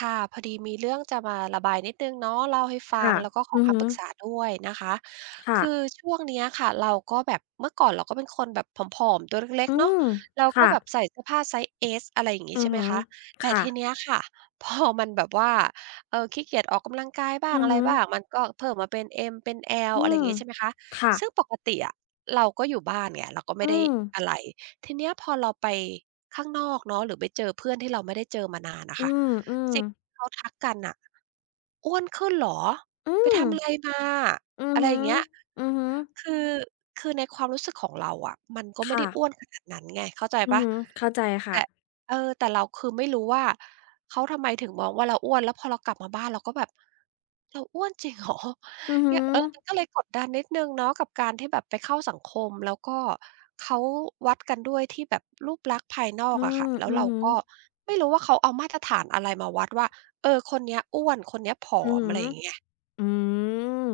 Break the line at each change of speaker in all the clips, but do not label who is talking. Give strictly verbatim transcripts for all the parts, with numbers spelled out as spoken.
ค่ะพอดีมีเรื่องจะมาระบายนิดหนึ่งเนาะเล่าให้ฟัง
ค่ะ
แล้วก็ขอ
อือ
คำ
ฮึ
ปรึกษาด้วยนะคะ
ค่ะ
คือช่วงเนี้ยค่ะเราก็แบบเมื่อก่อนเราก็เป็นคนแบบผอมๆตัวเล็ก
อื
ๆเนาะ
ม
เราก็
ค่ะ
แบบใส่เสื้อผ้าไซส์เอสอะไรอย่างงี้
อือ
ใช่ไหม
ฮึ
คะแต่
ค่ะ
ทีเนี้ยค่ะ พอมันแบบว่าเออขี้เกียจออกกำลังกายบ้าง
อือ
อะไร
ฮึ
บ้างมันก็เพิ่มมาเป็นเอ็มเป็น L อล
อื
อะไรอย่าง
ม
งี้ใช่ไหมคะ
ค่ะ
ซึ่งปกติอะเราก็อยู่บ้านไงเราก็ไม่
อื
ได้
ม
อะไรทีเนี้ยพอเราไป ข้างนอกเนาะหรือไปเจอเพื่อนที่เราไม่ได้เจอมานานน่ะ
อื
ค่ะ
มอืม
สิ่งที่เขาทักกันน่ะอ้วนขึ้นเหรอ
อื
ไป
ม
ทำอะไรมา
อือ
อะไรอ
ฮึ
ย่างเงี้ย
อือฮึ
คือคือในความรู้สึกของเราอะมันก็ไม่ได้
ค่ะ
อ้วนขนาดนั้นไงเข้าใจ
อื
เป
อ
ล่า
ฮึเข้าใจค่ะ
แต่เออแต่เราคือไม่รู้ว่าเขาทำไมถึงมองว่าเราอ้วนแล้วพอเรากลับมาบ้านเราก็แบบเราอ้วนจริงเหรอ
อือฮึ
เนี่ยเออมันก็เลยกดดันนิดหนึ่งเนาะกับการที่แบบไปเข้าสังคมแล้วก็เขาวัดกันด้วยที่แบบรูปลักษณ์ภายนอก
อื
อะค่ะ
ม
แล้ว
อือ
เรา
ฮึ
ก็ไม่รู้ว่าเขาเอามาตรฐานอะไรมาวัดว่าเออคนเนี้ยอ้วนคนเนี้ยผอ
อื
ม
อ
อะไรอ
ฮึ
ย่างเงี้ย
อืม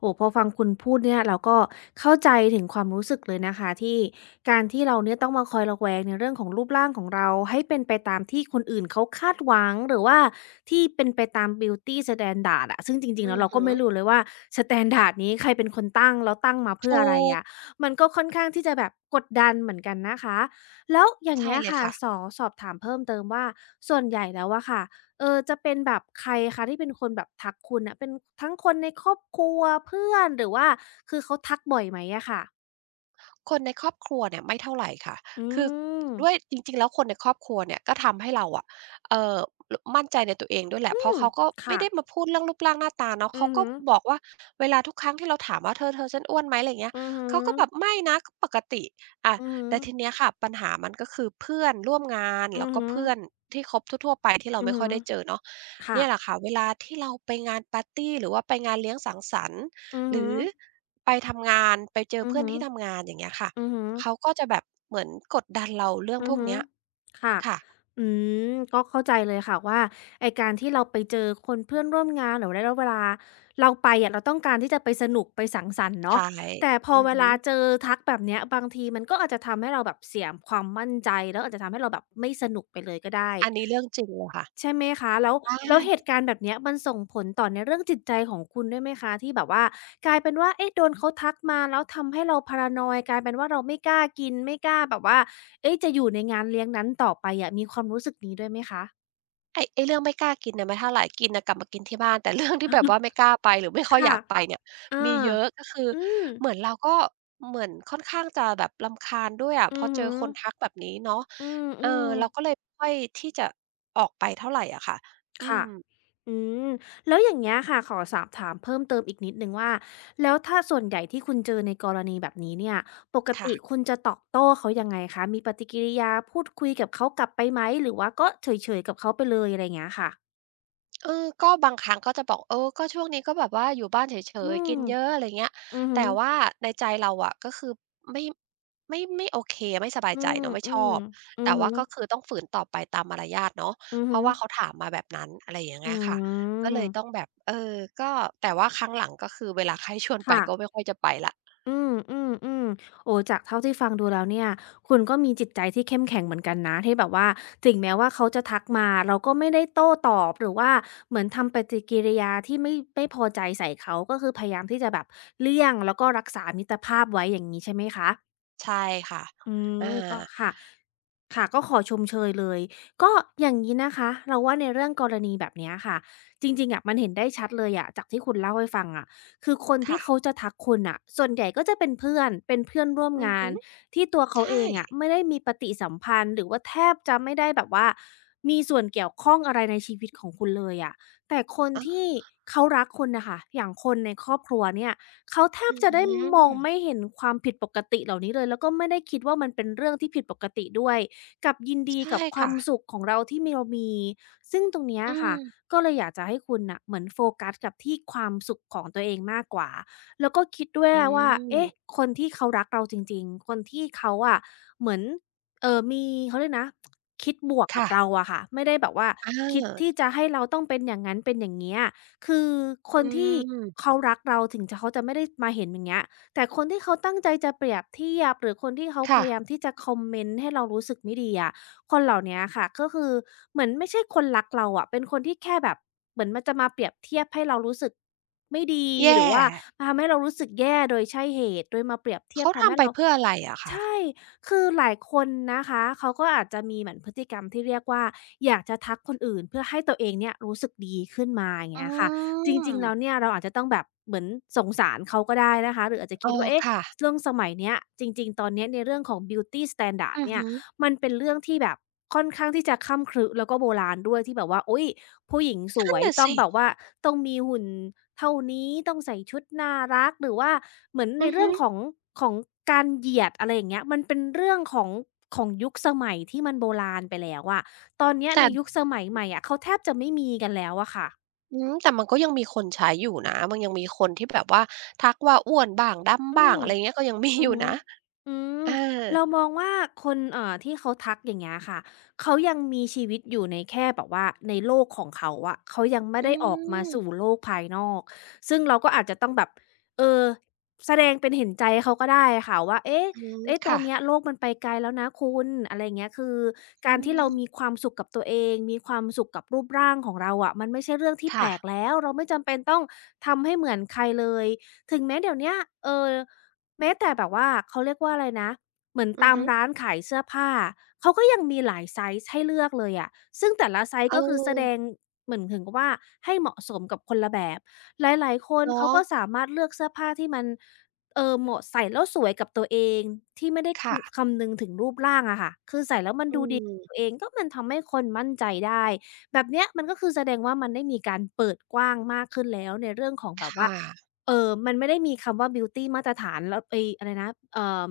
โอ้พอฟังคุณพูดเนี่ยเราก็เข้าใจถึงความรู้สึกเลยนะคะที่การที่เราเนี่ยต้องมาคอยระแวงในเรื่องของรูปร่างของเราให้เป็นไปตามที่คนอื่นเขาคาดหวังหรือว่าที่เป็นไปตามบิวตีสแตนดาร์ดอะซึ่งจริ
อื
งๆแล้ว
อ
เรา
ฮึ
ก็ไม่รู้เลยว่าสแตนดาร์ดนี้ใครเป็นคนตั้งแล้วตั้งมาเพื่อ
ถู
อะไร
ก
อะมันก็ค่อนข้างที่จะแบบกดดันเหมือนกันนะคะแล้วอย่าง
ใช่
เงี้ย
เลย
ค่ะ
ค่ะ
สอสอบถามเพิ่มเติมว่าส่วนใหญ่แล้วอะค่ะ เออจะเป็นแบบใครคะที่เป็นคนแบบทักคุณน่ะเป็นทั้งคนในครอบครัวเพื่อนหรือว่าคือเขาทักบ่อยไหมอะค่ะ
คนในครอบครัวเนี่ยไม่เท่าไรค่ะ
อื
คือ
ม
ด้วยจริงๆแล้วคนในครอบครัวเนี่ยก็ทำให้เราอะเอ่อรมั่นใจในตัวเองด้วยแหละ
อื
เพราะ
ม
เขาก็ไม่
ค่ะ
ได้มาพูดเรื่องรูปร่างหน้าตาเนาะ
อื
เขา
อ
ก็
ฮึ
บอกว่าเวลาทุกครั้งที่เราถามว่าเธอเธอฉันอ้วนไหมอะไรอย่างเงี้ย
อือฮึ
เขาก็แบบไม่นะก็ปกติอา
อือฮึ
แต่ทีเนี้ยค่ะปัญหามันก็คือเพื่อนร่วมงาน
อื
แล้ว
อ
ก็
ฮึ
เพื่อนที่คบทั่วๆไปที่เรา
อือ
ไม่ค่อย
ฮึ
ได้เจอเนาะ
ค่ะ
เนี่ยแหละค่ะเวลาที่เราไปงานปาร์ตีหรือว่าไปงานเลี้ยงสังสรรค์
อือ
ห
ฮึ
รือไปทำงานไปเจอ
อือ
เพื่อน
ฮึ
ที่ทำงานอย่างเงี้ยค่ะ
อือฮึ
เขาก็จะแบบเหมือนกดดันเราเรื่อง
อื
พ
อ
วก
ฮึ
เนี้ย
ค่ะ
ค่ะ
อืมก็เข้าใจเลยค่ะว่าไอ้การที่เราไปเจอคนเพื่อนร่วมงานหรือได้เวลาเราไปอะเราต้องการที่จะไปสนุกไปสังสรรค์เนาะ
ใช่
แต่พอ
อือ
เว
ฮึ
ลาเจอทักแบบเนี้ยบางทีมันก็อาจจะทำให้เราแบบเสียความมั่นใจแล้วอาจจะทำให้เราแบบไม่สนุกไปเลยก็ได้
อันนี้เรื่องจริงเลยค่ะ
ใช่ไหมคะแล้ว
ใช่
แล้วเหตุการณ์แบบเนี้ยมันส่งผลต่อในเรื่องจิตใจของคุณด้วยไหมคะที่แบบว่ากลายเป็นว่าเอ๊ะโดนเขาทักมาแล้วทำให้เรา paranoid กลายเป็นว่าเราไม่กล้ากินไม่กล้าแบบว่าเอ๊ะจะอยู่ในงานเลี้ยงนั้นต่อไปอะมีความรู้สึกนี้ด้วยไหมคะ
ไอ้ไอ้เรื่องไม่กล้ากินน่ะไม่เท่าไรกินน่ะกลับมากินที่บ้านแต่เรื่องที่แบบว่าไม่กล้าไปหรือไม่ค่อยอ
ค่ะ
ยากไปเนี่ย
อา
มีเยอะก็คือ
อืม
เหมือนเราก็เหมือนค่อนข้างจะแบบรำคาญด้วยอะพ
อื
อ
อ
เจอ
ฮึ
คนทักแบบนี้เนาะ
อื
เออ
ม
เราก็
ๆ
เลยไม่ค่อยที่จะออกไปเท่าไรอะค่ะอื
ค่ะ
ม
อืมแล้วอย่างเงี้ยค่ะขอสอบถามเพิ่มเติมอีกนิดหนึ่งว่า แล้วถ้าส่วนใหญ่ที่คุณเจอในกรณีแบบนี้เนี่ยปก
ค่ะ
ติคุณจะตอบโต้เขายังไงคะ มีปฏิกิริยาพูดคุยกับเขากลับไปไหม หรือว่าก็เฉยๆกับเขาไปเลยอะไรอย่างเงี้ยค่ะ
เออก็บางครั้งก็จะบอกเออก็ช่วงนี้ก็แบบว่าอยู่บ้านเฉ
อื
ยๆ
ม
กินเยอะอะไรเงี้ย
อือฮึ
แต่ว่าในใจเราอะก็คือไม่ไม่ไม่โอเคไม่สบาย
อื
ใจ
ม
เนาะไม่
ๆอื
ชอบ แต่
อฮึ
ว่าก็คือต้องฝืนต่อไปตามมารยาทเนาะ
อือ
เพ
ฮึ
ราะว่าเขาถามมาแบบนั้นอะไรอย่าง
อื
เงี้ยค่ะก็เลยต้อง
ม
แบบเออก็แต่ว่าครั้งหลังก็คือเวลาใครชวนไป
ค่ะ
ก็ไม่ค่อยจะไปแล้ว
อืมอืมอืมโอ้จากเท่าที่ฟังดูแล้วเนี่ย คุณก็มีจิตใจที่เข้มแข็งเหมือนกันนะที่แบบว่าถึงแม้ว่าเขาจะทักมาเราก็ไม่ได้โต้ตอบหรือว่าเหมือนทำปฏิกิริยาที่ไม่ไม่พอใจใส่เขาก็คือพยายามที่จะแบบเลี่ยงแล้วก็รักษามิตรภาพไว้อย่างนี้ใช่ไหมคะ
ใช่ค่ะ
อื
อา
มก็ค่ะค่ะก็ขอชมเชยเลยก็อย่างงี้นะคะเราว่าในเรื่องกรณีแบบเนี้ยค่ะจริงๆอะมันเห็นได้ชัดเลยอะจากที่คุณเล่าให้ฟังอะคือคนที่
ค่ะ
เขาจะทักคุณน่ะส่วนใหญ่ก็จะเป็นเพื่อนเป็นเพื่อนร่วม
อือ
งา
ฮึ
นที่ตัวเขาเอ
ใช่
งอะไม่ได้มีปฏิสัมพันธ์หรือว่าแทบจะไม่ได้แบบว่ามีส่วนเกี่ยวข้องอะไรในชีวิตของคุณเลยอะแต่คน
อะ
ที่เขารักคุณน่ะค่ะอย่างคนในครอบครัวเนี่ย เขาแท
อื
บ
อ
จะ
ฮ
ได้มอง
ึ
ไม่เห็นความผิดปกติเหล่านี้เลยแล้วก็ไม่ได้คิดว่ามันเป็นเรื่องที่ผิดปกติด้วยกลับยินดี
ใช่
กับควา
ค่ะ
มสุขของเราที่มีเรามีซึ่งตรงเนี้ย
อื
ค่ะ
ม
ก็เลยอยากจะให้คุณน่ะเหมือนโฟกัสกับที่ความสุขของตัวเองมากกว่าแล้วก็คิดด้วย
อื
ว่าเอ๊ะ
ม
คนที่เขารักเราจริงๆคนที่เขาอะเหมือนเอ่อมีเขาเรียกนะคิดบวกกับ
ค่ะ
เราอะค่ะไม่ได้แบบว่า
อ
คิดที่
า
จะให้เราต้องเป็นอย่างนั้นเป็นอย่างเงี้ย คือคน
อื
ที่
ม
เขารักเราถึงจะเขาจะไม่ได้มาเห็นอย่างเงี้ยแต่คนที่เขาตั้งใจจะเปรียบเทียบหรือคนที่เขาพ
ค่ะ
ยายามที่จะคอมเมนต์ให้เรารู้สึกไม่ดีอะคนเหล่าเนี้ยค่ะก็คือเหมือนไม่ใช่คนรักเราอะเป็นคนที่แค่แบบเหมือนมันจะมาเปรียบเทียบให้เรารู้สึกไม่ดีห
แย่
รือว่ามาทำให้เรารู้สึกแย่โดยใช่เหตุโดยมาเปรียบเทียบ
เขา
ทำให้
ทำไป
เรา
เพื่ออะไรอะคะ
ใช่ คือหลายคนนะคะ เขาก็อาจจะมีเหมือนพฤติกรรมที่เรียกว่า อยากจะทักคนอื่นเพื่อให้ตัวเองเนี่ยรู้สึกดีขึ้นมาอย่าง
อื
เงี้ยค่ะจริงๆแล้ว
ม
เนี่ยเราอาจจะต้องแบบเหมือนสงสารเขาก็ได้นะคะ หรืออาจจะ
เอ
คิด
อ
ว่าเอ๊ะ
ค่ะ
เรื่องสมัยเนี้ยจริงๆตอนเนี้ยในเรื่องของบิวตีสแตนดาร์ด
อือ
เนี่ย
ฮึ
มันเป็นเรื่องที่แบบค่อนข้างที่จะค่ำครึแล้วก็โบราณด้วยที่แบบว่าอุ๊ยผู้หญิงส
นั่
ว
น
ย
น่ะ
ต้อง
สิ
แบบว่าต้องมีหุ่นเท่านี้ต้องใส่ชุดน่ารักหรือว่าเหมือนใน
อือ
เรื่
ฮึ
องของของการเหยียดอะไรอย่างเงี้ยมันเป็นเรื่องของของยุคสมัยที่มันโบราณไปแล้วอะตอนเนี้ย
แต่
ในยุคสมัยใหม่อะเขาแทบจะไม่มีกันแล้วอะค่ะ
อืมแต่มันก็ยังมีคนใช้อยู่นะมันยังมีคนที่แบบว่าทักว่าอ้วนบ้างดำ
อื
บ้าง
ม
อะไรเงี้ยก็ยังมี
อื
อ
อ
ยู่
ฮึ
นะ
อืม
เออ
เรามองว่าคนเอ่อที่เขาทักอย่างเงี้ยค่ะเขายังมีชีวิตอยู่ในแค่แบบว่าในโลกของเขาอะเขายังไม่
อื
ได้ออกมาสู่
ม
โลกภายนอกซึ่งเราก็อาจจะต้องแบบเออแสดงเป็นเห็นใจเขาก็ได้ค่ะว่าเอ๊ะ
อืม
เอ๊ะตอน
ค่ะ
เนี้ยโลกมันไปไกลแล้วนะคุณอะไรอย่างเงี้ยคือ
อื
การที่เรามี
ม
ความสุขกับตัวเองมีความสุขกับรูปร่างของเราอะมันไม่ใช่เรื่องที่แปล
ค่ะ
กแล้วเราไม่จำเป็นต้องทำให้เหมือนใครเลยถึงแม้เดี๋ยวเนี้ยเอ่อ แม้แต่แบบว่าเขาเรียกว่าอะไรนะเหมือน
อือ
ตาม
ฮึ
ร้านขายเสื้อผ้าเขาก็ยังมีหลายไซซ์ให้เลือกเลยอะซึ่งแต่ละไซซ์
เอ
ก็คือแสดง
อ
เหมือนถึงกับว่าให้เหมาะสมกับคนละแบบหลายๆคน
เนา
เขาก็
ะ
สามารถเลือกเสื้อผ้าที่มันเอ่อเหมาะใส่แล้วสวยกับตัวเองที่ไม่ได้อือ
ค่ะ
คำนึงถึงรูปร่างอะค่ะคือใส่แล้วมัน
อื
ดูดีตั
ม
วเองก็มันทำให้คนมั่นใจได้แบบเนี้ยมันก็คือแสดงว่ามันได้มีการเปิดกว้างมากขึ้นแล้วในเรื่องของแบบว่า
ค่ะ
เอ่อมันไม่ได้มีคำว่าบิวตีมาตรฐานแล้วไอ้อะไรนะเอ่อ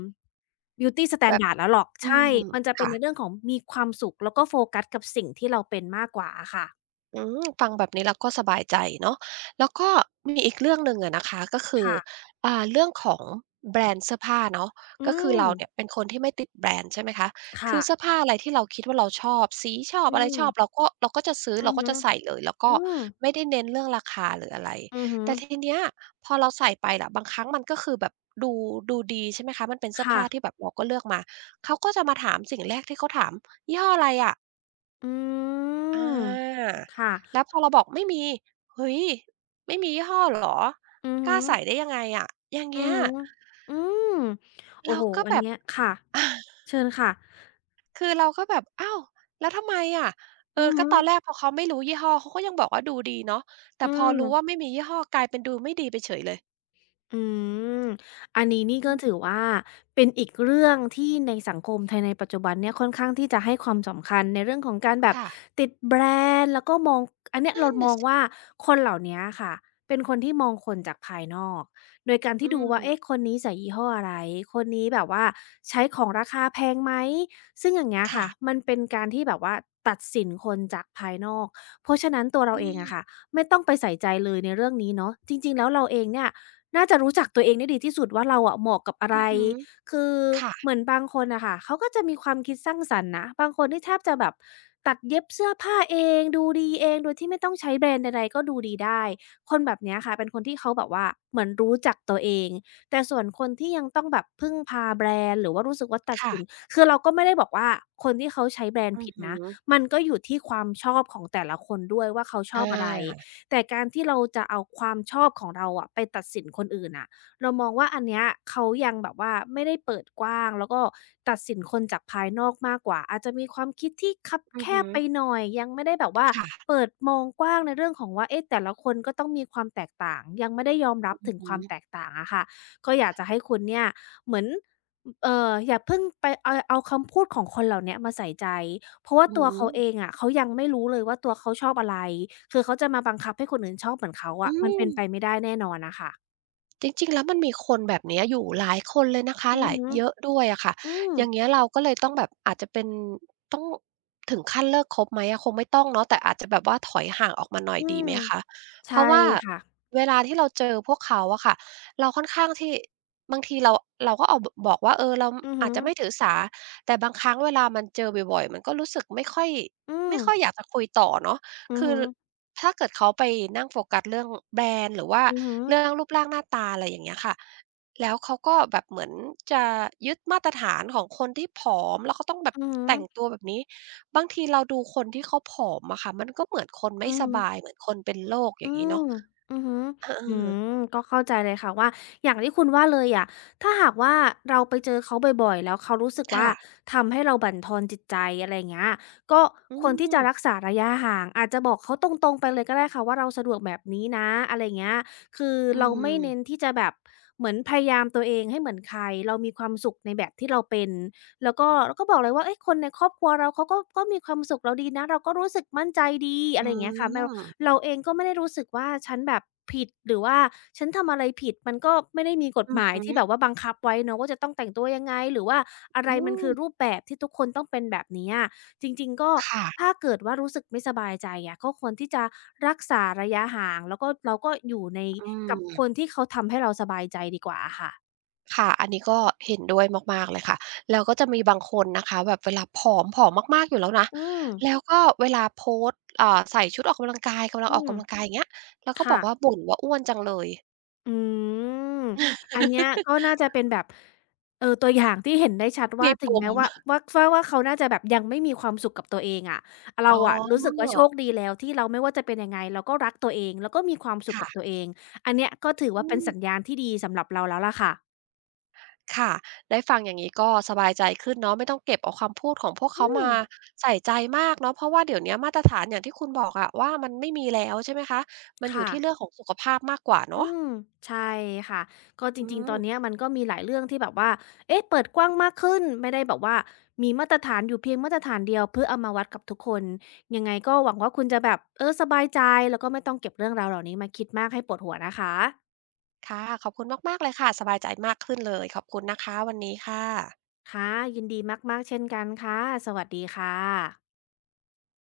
บิวตีสแต
แบ
น
บ
ดาร์ดแล้วหรอก
อื
ใช่
ม
มมันจะเป็น
ค่ะ
ในเรื่องของมีความสุขแล้วก็โฟกัสกับสิ่งที่เราเป็นมากกว่าอะค่ะ
อืมฟังแบบนี้แล้วก็สบายใจเนาะแล้วก็มีอีกเรื่องหนึ่งอะนะคะก็คือ
ค่ะ
อ่าเรื่องของแบรนด์เสื้อผ้าเนาะ
อื
ก็คือ
ม
เราเนี่ยเป็นคนที่ไม่ติดแบรนด์ใช่ไหมคะคือเสื้อ
ค่ะ
ผ้าอะไรที่เราคิดว่าเราชอบสีชอบ
อื
อะไรช
ม
อบเราก็เราก็จะซื้อ
อื
เรา
อ
ก็
ฮึ
จะใส่เลยแล้วก็
อืม
ไม่ได้เน้นเรื่องราคาหรืออะไร
อือฮึ
แต่ทีเนี้ยพอเราใส่ไปล่ะบางครั้งมันก็คือแบบดูดูดีใช่ไหมคะมันเป็นเสื้อ
ค่ะ
ผ้าที่แบบเราก็เลือกมาเขาก็จะมาถามสิ่งแรกที่เขาถามยี่ห้ออะไรอะ
อื
อ
ม
า
ค่ะ
แล้วพอเราบอกไม่มีเฮ้ยไม่มียี่ห้อเหรอ
อือ
ก
ฮึ
ล้าใส่ได้ยังไงอะอย่าง
อื
เงี้
อ
ย
ฮึอืมโอ้
เรา
โฮ
ก็
อั
แบ
น
บ
เนี้ยค่ะ เชิญค่ะ
คือเราก็แบบอ้าวแล้วทำไมอะเอ
อื
อ
อ
ก็
ฮึ
ตอนแรกพอเขาไม่รู้ยี่ห้อเขาก็ยังบอกว่าดูดีเนาะแต่
อื
พอรู้ว่า
ม
ไม่มียี่ห้อกลายเป็นดูไม่ดีไปเฉยเลย
อืมอันนี้นี่
อื
ก็ถือ
ม
ว่าเป็นอีกเรื่องที่ในสังคมไทยในปัจจุบันเนี่ยค่อนข้างที่จะให้ความสำคัญในเรื่องของการแบบ
ค่ะ
ติดแบรนด์แล้วก็มองอันเนี้ย
นั่
เรา
น
ม
น่ะ
อง
สิ
ว่าคนเหล่าเนี้ยค่ะเป็นคนที่มองคนจากภายนอกโดยการ
อื
ที่ดูว่าเอ๊ะ
ม
คนนี้ใส่ยี่ห้ออะไรคนนี้แบบว่าใช้ของราคาแพงไหมซึ่งอย่างเงี้ย
ค่ะ
ค่ะมันเป็นการที่แบบว่าตัดสินคนจากภายนอกเพราะฉะนั้นตัวเรา
อื
เองอะ
ม
ค่ะไม่ต้องไปใส่ใจเลยในเรื่องนี้เนาะจริงๆแล้วเราเองเนี่ย น่าจะรู้จักตัวเองได้ดีที่สุดว่าเราอะเหมาะกับอะ
อื
ไร
อฮึ
คือ
ค
เหมือนบางคนน่ะค่ะเขาก็จะมีความคิดสร้างสรรค์นะบางคนนี่แทบจะแบบตัดเย็บเสื้อผ้าเองดูดีเองโดยที่ไม่ต้องใช้แบรนด์ใดๆก็ดูดีได้คนแบบเนี้ยค่ะเป็นคนที่เขาแบบว่าเหมือนรู้จักตัวเองแต่ส่วนคนที่ยังต้องแบบพึ่งพาแบรนด์หรือว่ารู้สึกว่าตัด
่ะ
สิน
ๆ
คือเราก็ไม่ได้บอกว่าคนที่เขาใช้แบรนด์
อือ
ผิด
ฮึ
นะมันก็อยู่ที่ความชอบของแต่ละคนด้วยว่าเขาช
อ
อบอะไร
า
แต่การที่เราจะเอาความชอบของเราอะไปตัดสินคนอื่นน่ะเรามองว่าอันเนี้ยเขายังแบบว่าไม่ได้เปิดกว้างแล้วก็ตัดสินคนจากภายนอกมากกว่าอาจจะมีความคิดที่คับ
อื
แค
อฮึ
บไปหน่อยยังไม่ได้แบบว่า
ค่ะ
เปิดมองกว้างในเรื่องของว่าเอ๊ะแต่ละคนก็ต้องมีความแตกต่างยังไม่ได้ยอมรับ
อือ
ถึง
ฮึ
ความแตกต่างอะค่ะก็อยากจะให้คุณเนี่ยเหมือนเอ่ออย่าเพิ่งไปเอาเอาคำพูดของคนเหล่าเนี้ยมาใส่ใจ เพราะว่า
อือ
ตัวเขาเองอะเขายังไม่รู้เลยว่าตัวเขาชอบอะไรคือเขาจะมาบังคับให้คนอื่นชอบเหมือนเขา
อื
อะมัน
ม
เป็นไปไม่ได้แน่นอนน่ะค่ะ
จริงๆ แล้วมันมีคนแบบเนี้ยอยู่หลายคนเลยนะคะ
อื
ห
อ
ลาย
ฮึ
เยอะด้วยอะค่ะ
อืม
อย่างเงี้ยเราก็เลยต้องแบบอาจจะเป็นต้องถึงขั้นเลิกคบไหมอะคงไม่ต้องเนาะแต่อาจจะแบบว่าถอยห่างออกมาหน่อย
อื
ดี
ม
ไหมคะเพ
ใช่
ราะว่า
ค่ะ
เวลาที่เราเจอพวกเขาอะค่ะเราค่อนข้างที่บางทีเราเราก็เอาบบอกว่าเออเรา
อือ
อา
ฮึ
จจะไม่ถือสาแต่บางครั้งเวลามันเจอบ่อยๆมันก็รู้สึกไม่ค่อย
อืม
ไม่ค่อยอยากจะคุยต่อเนาะ
อือ
คือ
ฮึ
ถ้าเกิดเขาไปนั่งโฟกัสเรื่องแบรนด์หรือว่า
อือฮึ
เรื่องรูปร่างหน้าตาอะไรอย่างเงี้ยค่ะแล้วเขาก็แบบเหมือนจะยึดมาตรฐานของคนที่ผอมแล้วก็ต้องแบบ
อือฮึ
แต่งตัวแบบนี้ บางทีเราดูคนที่เขาผอมอะค่ะมันก็เหมือนคนไม่
อือ
ส
ฮึ
บายเหมือนคนเป็นโรคอ
อื
ย่างงี้
ม
เนาะ
อือฮึ
เอ
อื
อๆ
มก็เข้าใจเลยค่ะว่าอย่างที่คุณว่าเลยอะถ้าหากว่าเราไปเจอเขาบ่อยๆแล้วเขารู้สึกว่า
ค่ะ
ทำให้เราบั่นทอนจิตใจอะไรอย่างเงี้ยก็
อื
ควรที่จะ
ม
รักษาระยะห่างอาจจะบอกเขาตรงๆไปเลยก็ได้ค่ะว่าเราสะดวกแบบนี้นะอะไรอย่างเงี้ยคือ
อื
เราไม่เน้น
ม
ที่จะแบบเหมือนพยายามตัวเองให้เหมือนใครเรามีความสุขในแบบที่เราเป็นแล้วก็เราก็บอกเลยว่าเฮ้ยคนในครอบครัวเราเขาก็ก็มีความสุขเราดีนะเราก็รู้สึกมั่นใจดีอะ
อื
ไรอย่างเงี้ยค่ะแมว
ม
เราเองก็ไม่ได้รู้สึกว่าฉันแบบผิดหรือว่าฉันทำอะไรผิดมันก็ไม่ได้มีกฎ
อื
ห
อ
มาย
ฮึ
ที่แบบว่าบังคับไว้เนาะว่าจะต้องแต่งตัวยังไงหรือว่าอะ
อื
ไรมัน
ม
คือรูปแบบที่ทุกคนต้องเป็นแบบนี้อะจริงๆก็
ค่ะ
ถ้าเกิดว่ารู้สึกไม่สบายใจอะก็ควรที่จะรักษาระยะห่างแล้วก็เราก็อยู่ใน
อื
กับค
ม
นที่เขาทำให้เราสบายใจดีกว่าอะค่ะ
ค่ะ อันนี้ก็เห็นด้วยมากๆเลยค่ะ แล้วก็จะมีบางคนนะคะแบบเวลาผอมผอมมากๆอยู่แล้วนะ
อืม
แล้วก็เวลาโพสต์อ่าใส่ชุดออกกำลังกายกำลัง
อื
ออก
ม
กำลังกายอย่างเงี้ยแล้วก็บอ
ค่ะ
กว่าบ่นว่าอ้วนจังเลย
อืมอันเนี้ยก็น่าจะเป็นแบบเออตัวอย่างที่เห็นได้ชัดว่า
มีป
ถึง
ม
แม้ว่าว่าว่าว่าเขาน่าจะแบบยังไม่มีความสุขกับตัวเองอะ
อ๋
เราอะรู้สึกว่า
อ
โชคดีแล้วที่เราไม่ว่าจะเป็นยังไงเราก็รักตัวเองแล้วก็มีความสุขกับตั
ค่ะ
วเองอันเนี้ยก็ถือว่า
อื
เป็น
ม
สัญญาณที่ดีสำหรับเราแล้วล่ะค่ะ
ค่ะได้ฟังอย่างงี้ก็สบายใจขึ้นเนาะไม่ต้องเก็บเอาคำพูดของพวก
อื
เขามา
ม
ใส่ใจมากเนาะเพราะว่าเดี๋ยวเนี้ยมาตรฐานอย่างที่คุณบอกอะว่ามันไม่มีแล้วใช่ไหมคะมันอยู่
ค่ะ
ที่เรื่องของสุขภาพมากกว่า
อื
เนาะ
มใช่ค่ะก็จ
อื
ริงๆ
ม
ตอนเนี้ยมันก็มีหลายเรื่องที่แบบว่าเอ๊ะเปิดกว้างมากขึ้นไม่ได้แบบว่ามีมาตรฐานอยู่เพียงมาตรฐานเดียวเพื่อเอามาวัดกับทุกคนยังไงก็หวังว่าคุณจะแบบเออสบายใจแล้วก็ไม่ต้องเก็บเรื่องราวเหล่านี้มาคิดมากให้ปวดหัวนะคะ
ค่ะขอบคุณมากๆเลยค่ะสบายใจมากขึ้นเลยขอบคุณนะคะวันนี้ค่ะ
ค่ะยินดีมากๆเช่นกันค่ะสวัสดีค่ะ